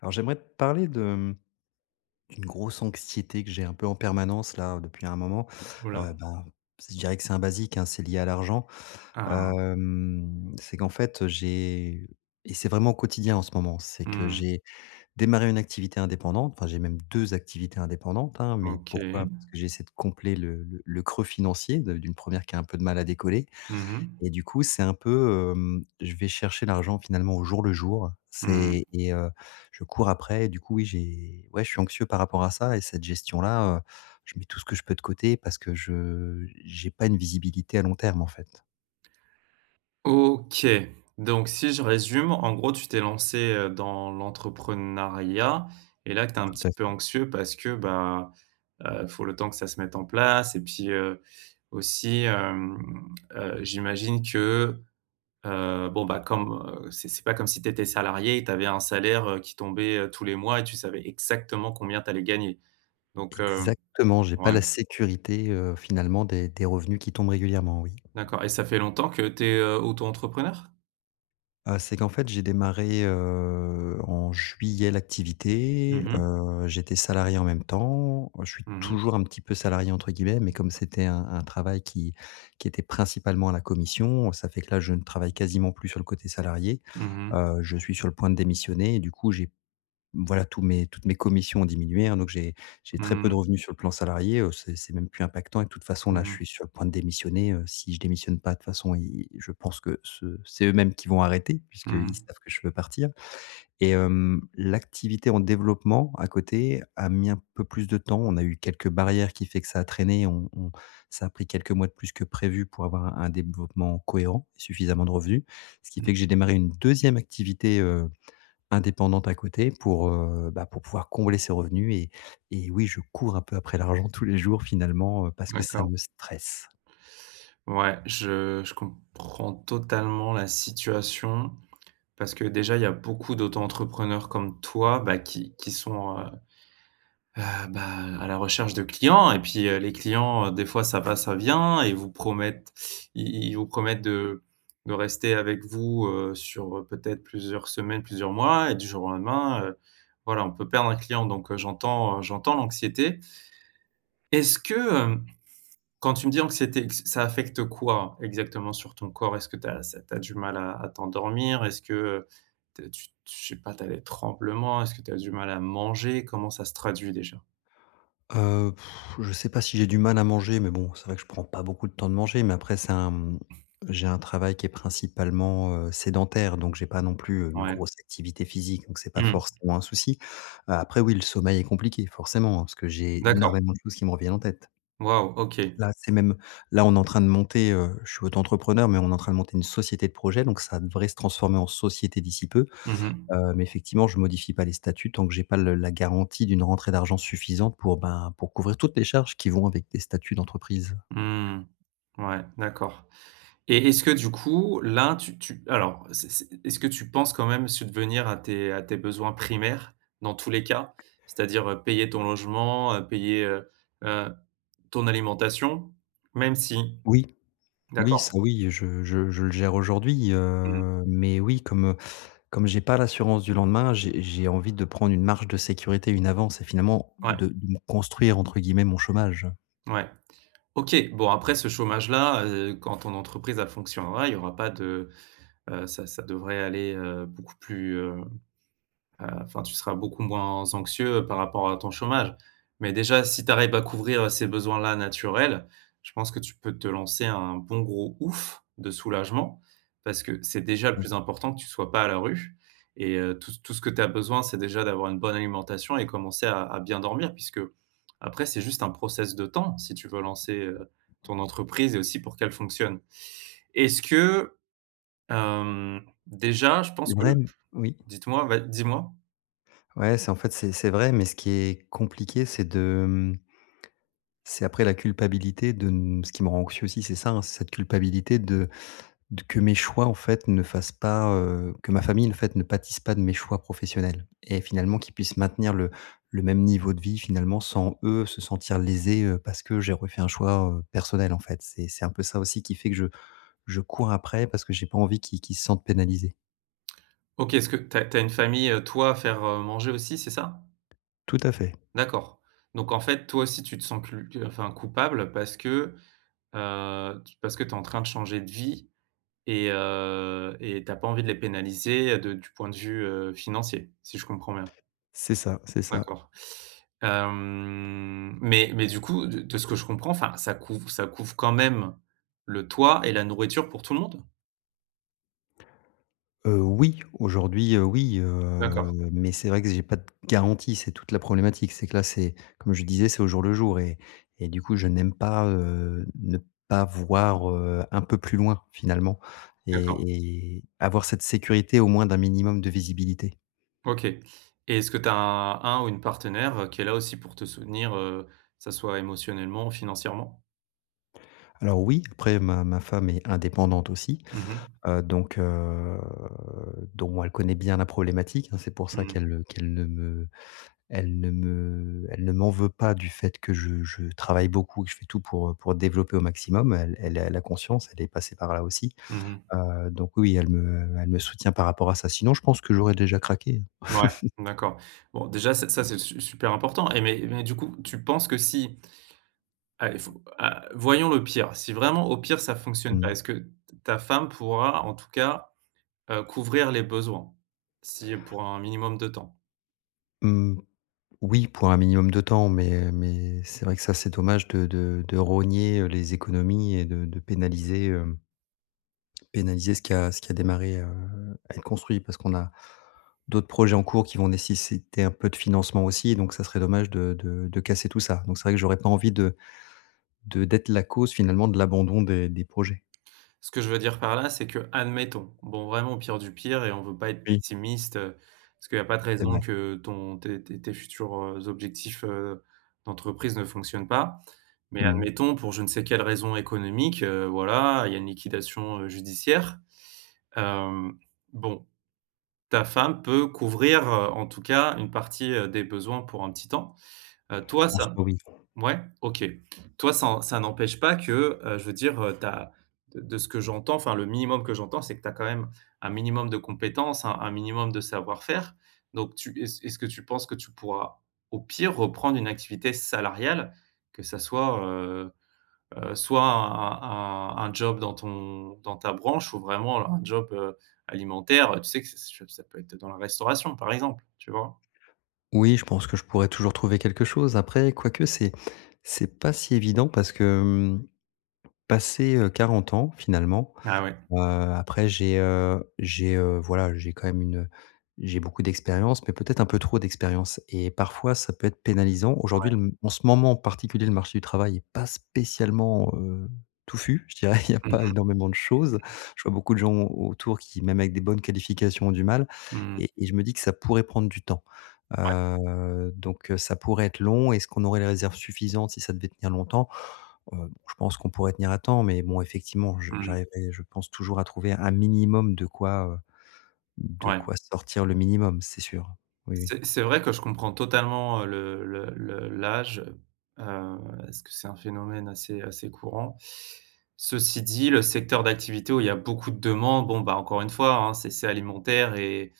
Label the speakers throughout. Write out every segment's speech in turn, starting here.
Speaker 1: Alors j'aimerais te parler de d'une grosse anxiété que j'ai un peu en permanence là depuis un moment.
Speaker 2: Oh là!
Speaker 1: Heu, ben, je dirais que c'est un basique, hein, c'est lié à l'argent.
Speaker 2: Ah!
Speaker 1: C'est qu'en fait j'ai et c'est vraiment au quotidien en ce moment, c'est que
Speaker 2: Mmh.
Speaker 1: j'ai démarré une activité indépendante, enfin j'ai même 2 activités indépendantes, hein, mais pourquoi?
Speaker 2: OK.
Speaker 1: Parce que j'essaie de combler le creux financier de d'une première qui a un peu de mal à décoller
Speaker 2: Mmh mh.
Speaker 1: et du coup, c'est un peu, je vais chercher l'argent finalement au jour le jour.
Speaker 2: Mmh.
Speaker 1: C'est et Je cours après et du coup, oui, je suis anxieux par rapport à ça et cette gestion-là. Je mets tout ce que je peux de côté parce que je j'ai pas une visibilité à long terme, en fait.
Speaker 2: OK. Donc si je résume, en gros, tu t'es lancé dans l'entrepreneuriat et là, que tu es un
Speaker 1: Tout à
Speaker 2: petit peu
Speaker 1: fait.
Speaker 2: anxieux parce que, bah, faut le temps que ça se mette en place et puis, aussi, hem, j'imagine que, bon, bah, comme, c'est pas comme si tu étais salariée et tu avais un salaire, qui tombait, tous les mois et tu savais exactement combien tu allais gagner. Donc.
Speaker 1: Exactement, j'ai pas
Speaker 2: Ouais.
Speaker 1: la sécurité, finalement des revenus qui tombent régulièrement, oui.
Speaker 2: D'accord, et ça fait longtemps que tu es, auto-entrepreneur?
Speaker 1: C'est qu'en fait, j'ai démarré, en juillet l'activité,
Speaker 2: Mmh mh.
Speaker 1: j'étais salarié en même temps. Je suis
Speaker 2: Mmh mh.
Speaker 1: «toujours» un petit peu «salarié» entre guillemets, mais comme c'était un travail qui était principalement à la commission, ça fait que là, je ne travaille quasiment plus sur le côté salarié.
Speaker 2: Mmh mh.
Speaker 1: Je suis sur le point de démissionner et du coup, tous mes toutes mes commissions ont diminué, hein, donc j'ai très peu de
Speaker 2: Mmh.
Speaker 1: revenus sur le plan salarié, c'est même plus impactant et de toute façon, là, je
Speaker 2: Mmh.
Speaker 1: suis sur le point de démissionner. Si je démissionne pas, de toute façon, ils je pense que ce c'est eux-mêmes qui vont arrêter puisqu'ils savent que je veux partir. L'activité en développement à côté a mis un peu plus de temps. On a eu quelques barrières qui fait que ça a traîné, on ça a pris quelques mois de plus que prévu pour avoir un développement cohérent et suffisamment de revenus. Ce qui
Speaker 2: Mmh.
Speaker 1: fait que j'ai démarré une deuxième activité euh, indépendante à côté pour, pour pouvoir combler ses revenus. Oui, je cours un peu après l'argent tous les jours finalement, parce que ça
Speaker 2: D'accord.
Speaker 1: me stresse.
Speaker 2: Ouais, je comprends totalement la situation parce que déjà, il y a beaucoup d'auto-entrepreneurs comme toi, bah, qui sont, Heu, bah, à la recherche de clients et puis, les clients, des fois ça va, ça vient et vous promettent ils vous promettent de rester avec vous, sur, peut-être plusieurs semaines, plusieurs mois et du jour au lendemain, voilà, on peut perdre un client donc, j'entends l'anxiété. Est-ce que, quand tu me dis anxiété, q ça affecte quoi exactement sur ton corps? Est-ce que tu as ça tu as du mal à t'endormir? Est-ce que, tu es tu je sais pas, tu as des tremblements? Est-ce que tu as du mal à manger? Comment ça se traduit déjà?
Speaker 1: Heu, je sais pas si j'ai du mal à manger, mais bon, c'est vrai que je prends pas beaucoup de temps de manger, mais après c'est un, j'ai un travail qui est principalement, sédentaire, donc j'ai pas non plus une
Speaker 2: Ouais.
Speaker 1: grosse activité physique, donc c'est pas
Speaker 2: Mmh.
Speaker 1: forcément un souci. Après oui, le sommeil est compliqué forcément, hein, parce que j'ai
Speaker 2: D'accord.
Speaker 1: énormément de choses qui me reviennent en tête.
Speaker 2: Waouh, OK.
Speaker 1: Là, c'est même là, on est en train de monter, je suis auto-entrepreneur, mais on est en train de monter une société de projet, donc ça devrait se transformer en société d'ici peu.
Speaker 2: Mmh mh.
Speaker 1: Mais effectivement, je modifie pas les statuts tant que j'ai pas le la garantie d'une rentrée d'argent suffisante pour, ben, pour couvrir toutes les charges qui vont avec des statuts d'entreprise.
Speaker 2: Mmh. Ouais, d'accord, et est-ce que du coup, là, tu tu alors, c'est est-ce que tu penses quand même subvenir à tes besoins primaires dans tous les cas? C'est-à-dire, payer ton logement, heu, ton alimentation, même si
Speaker 1: Oui,
Speaker 2: d'accord.
Speaker 1: oui, je le gère aujourd'hui,
Speaker 2: Mmh.
Speaker 1: mais oui, comme j'ai pas l'assurance du lendemain, j'ai envie de prendre une marge de sécurité, une avance et finalement
Speaker 2: Ouais,
Speaker 1: de me «construire» entre guillemets mon chômage.
Speaker 2: ouais. OK, bon après ce chômage-là, quand ton entreprise elle fonctionnera, il y aura pas de, ça ça devrait aller, enfin, tu seras beaucoup moins anxieux par rapport à ton chômage. Mais déjà, si tu arrives à couvrir, ces besoins-là naturels, je pense que tu peux te lancer un bon gros ouf de soulagement parce que c'est déjà le
Speaker 1: Mmh.
Speaker 2: plus important que tu sois pas à la rue, et tout ce que tu as besoin, c'est déjà d'avoir une bonne alimentation et commencer à bien dormir puisque après c'est juste un process de temps si tu veux lancer, ton entreprise et aussi pour qu'elle fonctionne. Est-ce que, hem, déjà, je
Speaker 1: C'est
Speaker 2: pense que
Speaker 1: vrai,
Speaker 2: le
Speaker 1: oui.
Speaker 2: dites-moi, va dis-moi?
Speaker 1: Ouais, c'est en fait, c'est vrai, mais ce qui est compliqué, c'est de, c'est après la culpabilité de n ce qui me rend anxieux aussi, c'est ça, hein, c'est cette culpabilité de que mes choix, en fait, ne fassent pas, que ma famille, en fait, ne pâtisse pas de mes choix professionnels et finalement qu'ils puissent maintenir le même niveau de vie, finalement, sans eux se sentir lésés, parce que j'ai refait un choix, personnel, en fait. C'est un peu ça aussi qui fait que je cours après parce que j'ai pas envie qu'ils se sentent pénalisés.
Speaker 2: OK, est-ce que t'as as une famille, toi, à faire, manger aussi, c'est ça?
Speaker 1: Tout à fait,
Speaker 2: D'accord. Donc en fait, toi aussi, tu te sens cul que enfin coupable parce que, tu parce que tu es en train de changer de vie et tu pas envie de les pénaliser, de du point de vue, financier, si je comprends bien?
Speaker 1: c'est ça.
Speaker 2: D'accord. Mais du coup, de ce que je comprends, enfin, ça couvre quand même le toit et la nourriture pour tout le monde?
Speaker 1: Oui, aujourd'hui, oui,
Speaker 2: D'accord,
Speaker 1: mais c'est vrai que j'ai pas de garantie, c'est toute la problématique. C'est que là, c'est comme je disais, c'est au jour le jour. Je n'aime pas, ne pas voir, un peu plus loin finalement
Speaker 2: d'accord.
Speaker 1: et avoir cette sécurité au moins d'un minimum de visibilité.
Speaker 2: OK. Et est-ce que tu as un ou une partenaire, qui est là aussi pour te soutenir, que ça soit émotionnellement, financièrement?
Speaker 1: Alors oui, après ma femme est indépendante aussi,
Speaker 2: Mmh mh.
Speaker 1: heu, donc heu, bon, elle connaît bien la problématique, hein, c'est pour ça
Speaker 2: Mmh.
Speaker 1: qu'elle, qu'elle ne me Elle ne me elle ne m'en veut pas du fait que je travaille beaucoup et que je fais tout pour développer au maximum. Elle a conscience, elle est passée par là aussi.
Speaker 2: Mmh.
Speaker 1: Donc oui, elle me soutient par rapport à ça. Sinon, je pense que j'aurais déjà craqué, hein.
Speaker 2: Ouais, d'accord. Bon déjà ça ça c'est su super important, et mais du coup, tu penses que si allez faut a voyons le pire, si vraiment au pire ça fonctionne pas,
Speaker 1: Mmh.
Speaker 2: est-ce que ta femme pourra en tout cas, couvrir les besoins? Si, pour un minimum de temps?
Speaker 1: Mmh, oui, pour un minimum de temps, mais c'est vrai que ça, c'est dommage de de rogner, les économies et de pénaliser, hem pénaliser ce qui a démarré, à être construit parce qu'on a d'autres projets en cours qui vont nécessiter un peu de financement aussi, donc ça serait dommage de de casser tout ça. Donc c'est vrai que j'aurais pas envie de d'être la cause finalement de l'abandon des projets.
Speaker 2: Ce que je veux dire par là, c'est que, admettons, bon, vraiment au pire du pire et on veut pas être
Speaker 1: Oui,
Speaker 2: pessimiste, parce qu'il n'y a pas de
Speaker 1: c'est
Speaker 2: raison
Speaker 1: vrai.
Speaker 2: que ton tes tes tes futurs, objectifs, d'entreprise ne fonctionnent pas. Mais
Speaker 1: Mmh.
Speaker 2: admettons pour je ne sais quelle raison économique, voilà, il y a une liquidation, judiciaire. Hem, bon, ta femme peut couvrir, en tout cas une partie, des besoins pour un petit temps. Toi,
Speaker 1: En
Speaker 2: ça
Speaker 1: soi, oui.
Speaker 2: Ouais, OK. Toi, ça ça n'empêche pas que, je veux dire, tu de ce que j'entends, enfin le minimum que j'entends, c'est que tu as quand même un minimum de compétences, un minimum de savoir-faire. Donc tu est-ce est-ce que tu penses que tu pourras, au pire, reprendre une activité salariale? Que ça soit, soit un job dans ton dans ta branche ou vraiment un job, alimentaire, tu sais que ça peut être dans la restauration, par exemple, tu vois?
Speaker 1: Oui, je pense que je pourrais toujours trouver quelque chose. Après, quoique c'est pas si évident parce que, passé, 40 ans finalement.
Speaker 2: Ah ouais.
Speaker 1: Heu, Après j'ai, voilà, j'ai quand même j'ai beaucoup d'expérience, mais peut-être un peu trop d'expérience et parfois ça peut être pénalisant. Aujourd'hui, le m en ce moment en particulier, le marché du travail est pas spécialement, touffu, je dirais. Il y a
Speaker 2: Mmh
Speaker 1: pas
Speaker 2: mh.
Speaker 1: énormément de choses. Je vois beaucoup de gens autour qui, même avec des bonnes qualifications, ont du mal
Speaker 2: Mmh.
Speaker 1: et je me dis que ça pourrait prendre du temps.
Speaker 2: Ouais.
Speaker 1: Ça pourrait être long. Est-ce qu'on aurait les réserves suffisantes si ça devait tenir longtemps? Bon, je pense qu'on pourrait tenir à temps, mais bon, effectivement, je
Speaker 2: Mmh.
Speaker 1: j'arriverai, je pense, toujours à trouver un minimum de
Speaker 2: Ouais.
Speaker 1: quoi sortir le minimum, c'est sûr. Oui, oui.
Speaker 2: C'est vrai que je comprends totalement, le l'âge, parce que c'est un phénomène assez assez courant. Ceci dit, le secteur d'activité où il y a beaucoup de demandes, bon, bah, encore une fois, hein, c'est alimentaire, et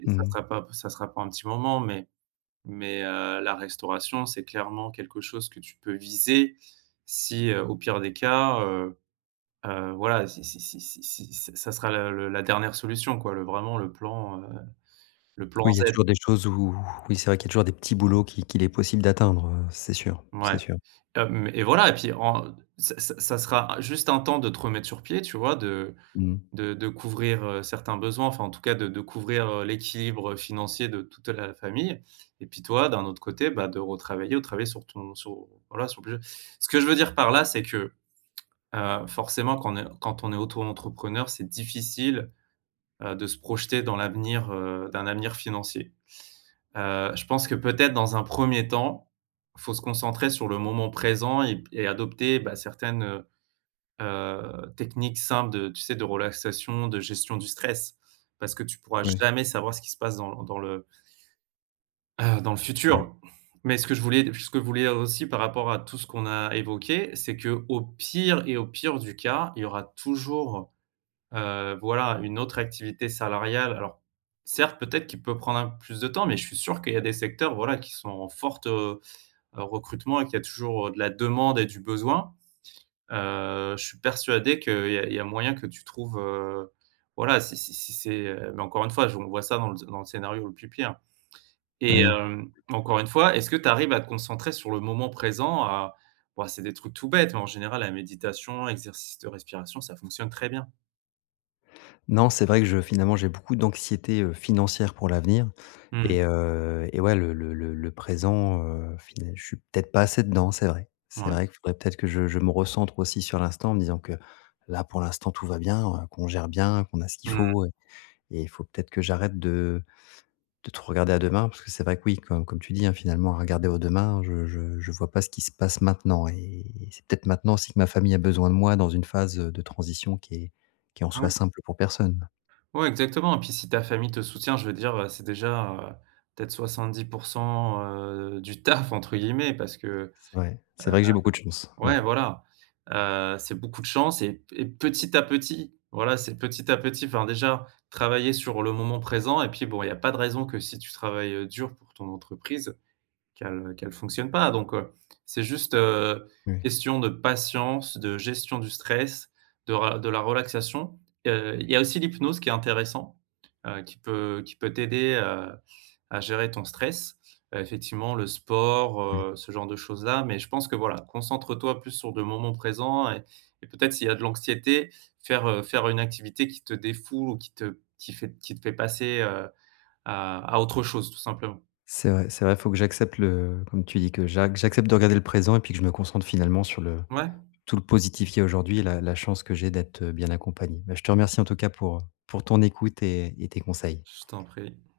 Speaker 1: Mmh.
Speaker 2: ça sera pas un petit moment, mais la restauration, c'est clairement quelque chose que tu peux viser si, au pire des cas, voilà, si ça sera le la dernière solution, quoi, le vraiment le plan
Speaker 1: Oui, il y a
Speaker 2: Z.
Speaker 1: toujours des choses où oui, c'est vrai qu'il y a toujours des petits boulots qui qu'il est possible d'atteindre, c'est sûr, c'est
Speaker 2: Ouais.
Speaker 1: sûr.
Speaker 2: Hem et voilà et puis en ça ça ça sera juste un temps de te remettre sur pied, tu vois? De
Speaker 1: Mmh.
Speaker 2: de de couvrir, certains besoins, enfin en tout cas de couvrir, l'équilibre, financier de toute la famille et puis toi, d'un autre côté, bah, de retravailler ou travailler sur voilà, sur le ce que je veux dire par là, c'est que, forcément quand on est auto-entrepreneur, c'est difficile, de se projeter dans l'avenir, d'un avenir financier. Je pense que peut-être dans un premier temps, faut se concentrer sur le moment présent et adopter, bah, certaines, techniques simples de tu sais, de relaxation, de gestion du stress. Parce que tu pourras
Speaker 1: Oui,
Speaker 2: jamais savoir ce qui se passe dans le, dans le
Speaker 1: c'est vrai.
Speaker 2: futur. Mais ce que je voulais aussi par rapport à tout ce qu'on a évoqué, c'est que au pire et au pire du cas, il y aura toujours voilà, une autre activité salariale, alors certes, peut-être qu'il peut prendre un peu plus de temps, mais je suis sûr qu'il y a des secteurs, voilà, qui sont en forte, recrutement, et qu'il y a toujours, de la demande et du besoin. Je suis persuadé qu'il y a moyen que tu trouves, voilà, si si si c'est, mais encore une fois, je on voit ça dans le scénario le plus pire, et
Speaker 1: Oui.
Speaker 2: encore une fois, est-ce que tu arrives à te concentrer sur le moment présent? À bon, c'est des trucs tout bêtes, mais en général, la méditation, exercice de respiration, ça fonctionne très bien.
Speaker 1: Non, c'est vrai que je finalement, j'ai beaucoup d'anxiété, financière pour l'avenir
Speaker 2: Mmh.
Speaker 1: ouais, le présent, fina je suis peut-être pas assez dedans, c'est vrai. C'est
Speaker 2: Ouais.
Speaker 1: vrai qu'il faudrait peut-être que je me recentre aussi sur l'instant en me disant que là, pour l'instant, tout va bien, qu'on gère bien, qu'on a ce qu'il
Speaker 2: Mmh.
Speaker 1: faut et il faut peut-être que j'arrête de trop regarder à demain parce que c'est vrai que oui, comme tu dis, hein, finalement, à regarder au demain, je vois pas ce qui se passe maintenant et c'est peut-être maintenant aussi que ma famille a besoin de moi dans une phase de transition qui en soit
Speaker 2: Ouais.
Speaker 1: simple pour personne.
Speaker 2: Ouais, exactement, et puis si ta famille te soutient, je veux dire, c'est déjà, peut-être 70% du taf entre guillemets parce que
Speaker 1: C'est vrai. C'est vrai que j'ai beaucoup de chance. Oui,
Speaker 2: ouais, voilà, c'est beaucoup de chance, et petit à petit, voilà, c'est petit à petit, enfin déjà travailler sur le moment présent et puis bon, il y a pas de raison que si tu travailles, dur pour ton entreprise, qu'elle fonctionne pas. Donc, c'est juste,
Speaker 1: oui,
Speaker 2: question de patience, de gestion du stress, de la relaxation. Il y a aussi l'hypnose qui est intéressant, qui peut t'aider, à gérer ton stress. Effectivement, le sport,
Speaker 1: oui.
Speaker 2: ce genre de choses-là, mais je pense que voilà, concentre-toi plus sur le moment présent, et peut-être s'il y a de l'anxiété, faire une activité qui te défoule ou qui te fait passer, à autre chose, tout simplement.
Speaker 1: C'est vrai, faut que j'accepte le comme tu dis, que j'accepte de regarder le présent et puis que je me concentre finalement sur le
Speaker 2: Ouais,
Speaker 1: tout le positif qu'il y a aujourd'hui et la chance que j'ai d'être, bien accompagné. Bah, je te remercie en tout cas pour ton écoute et tes conseils.
Speaker 2: je t'en prie.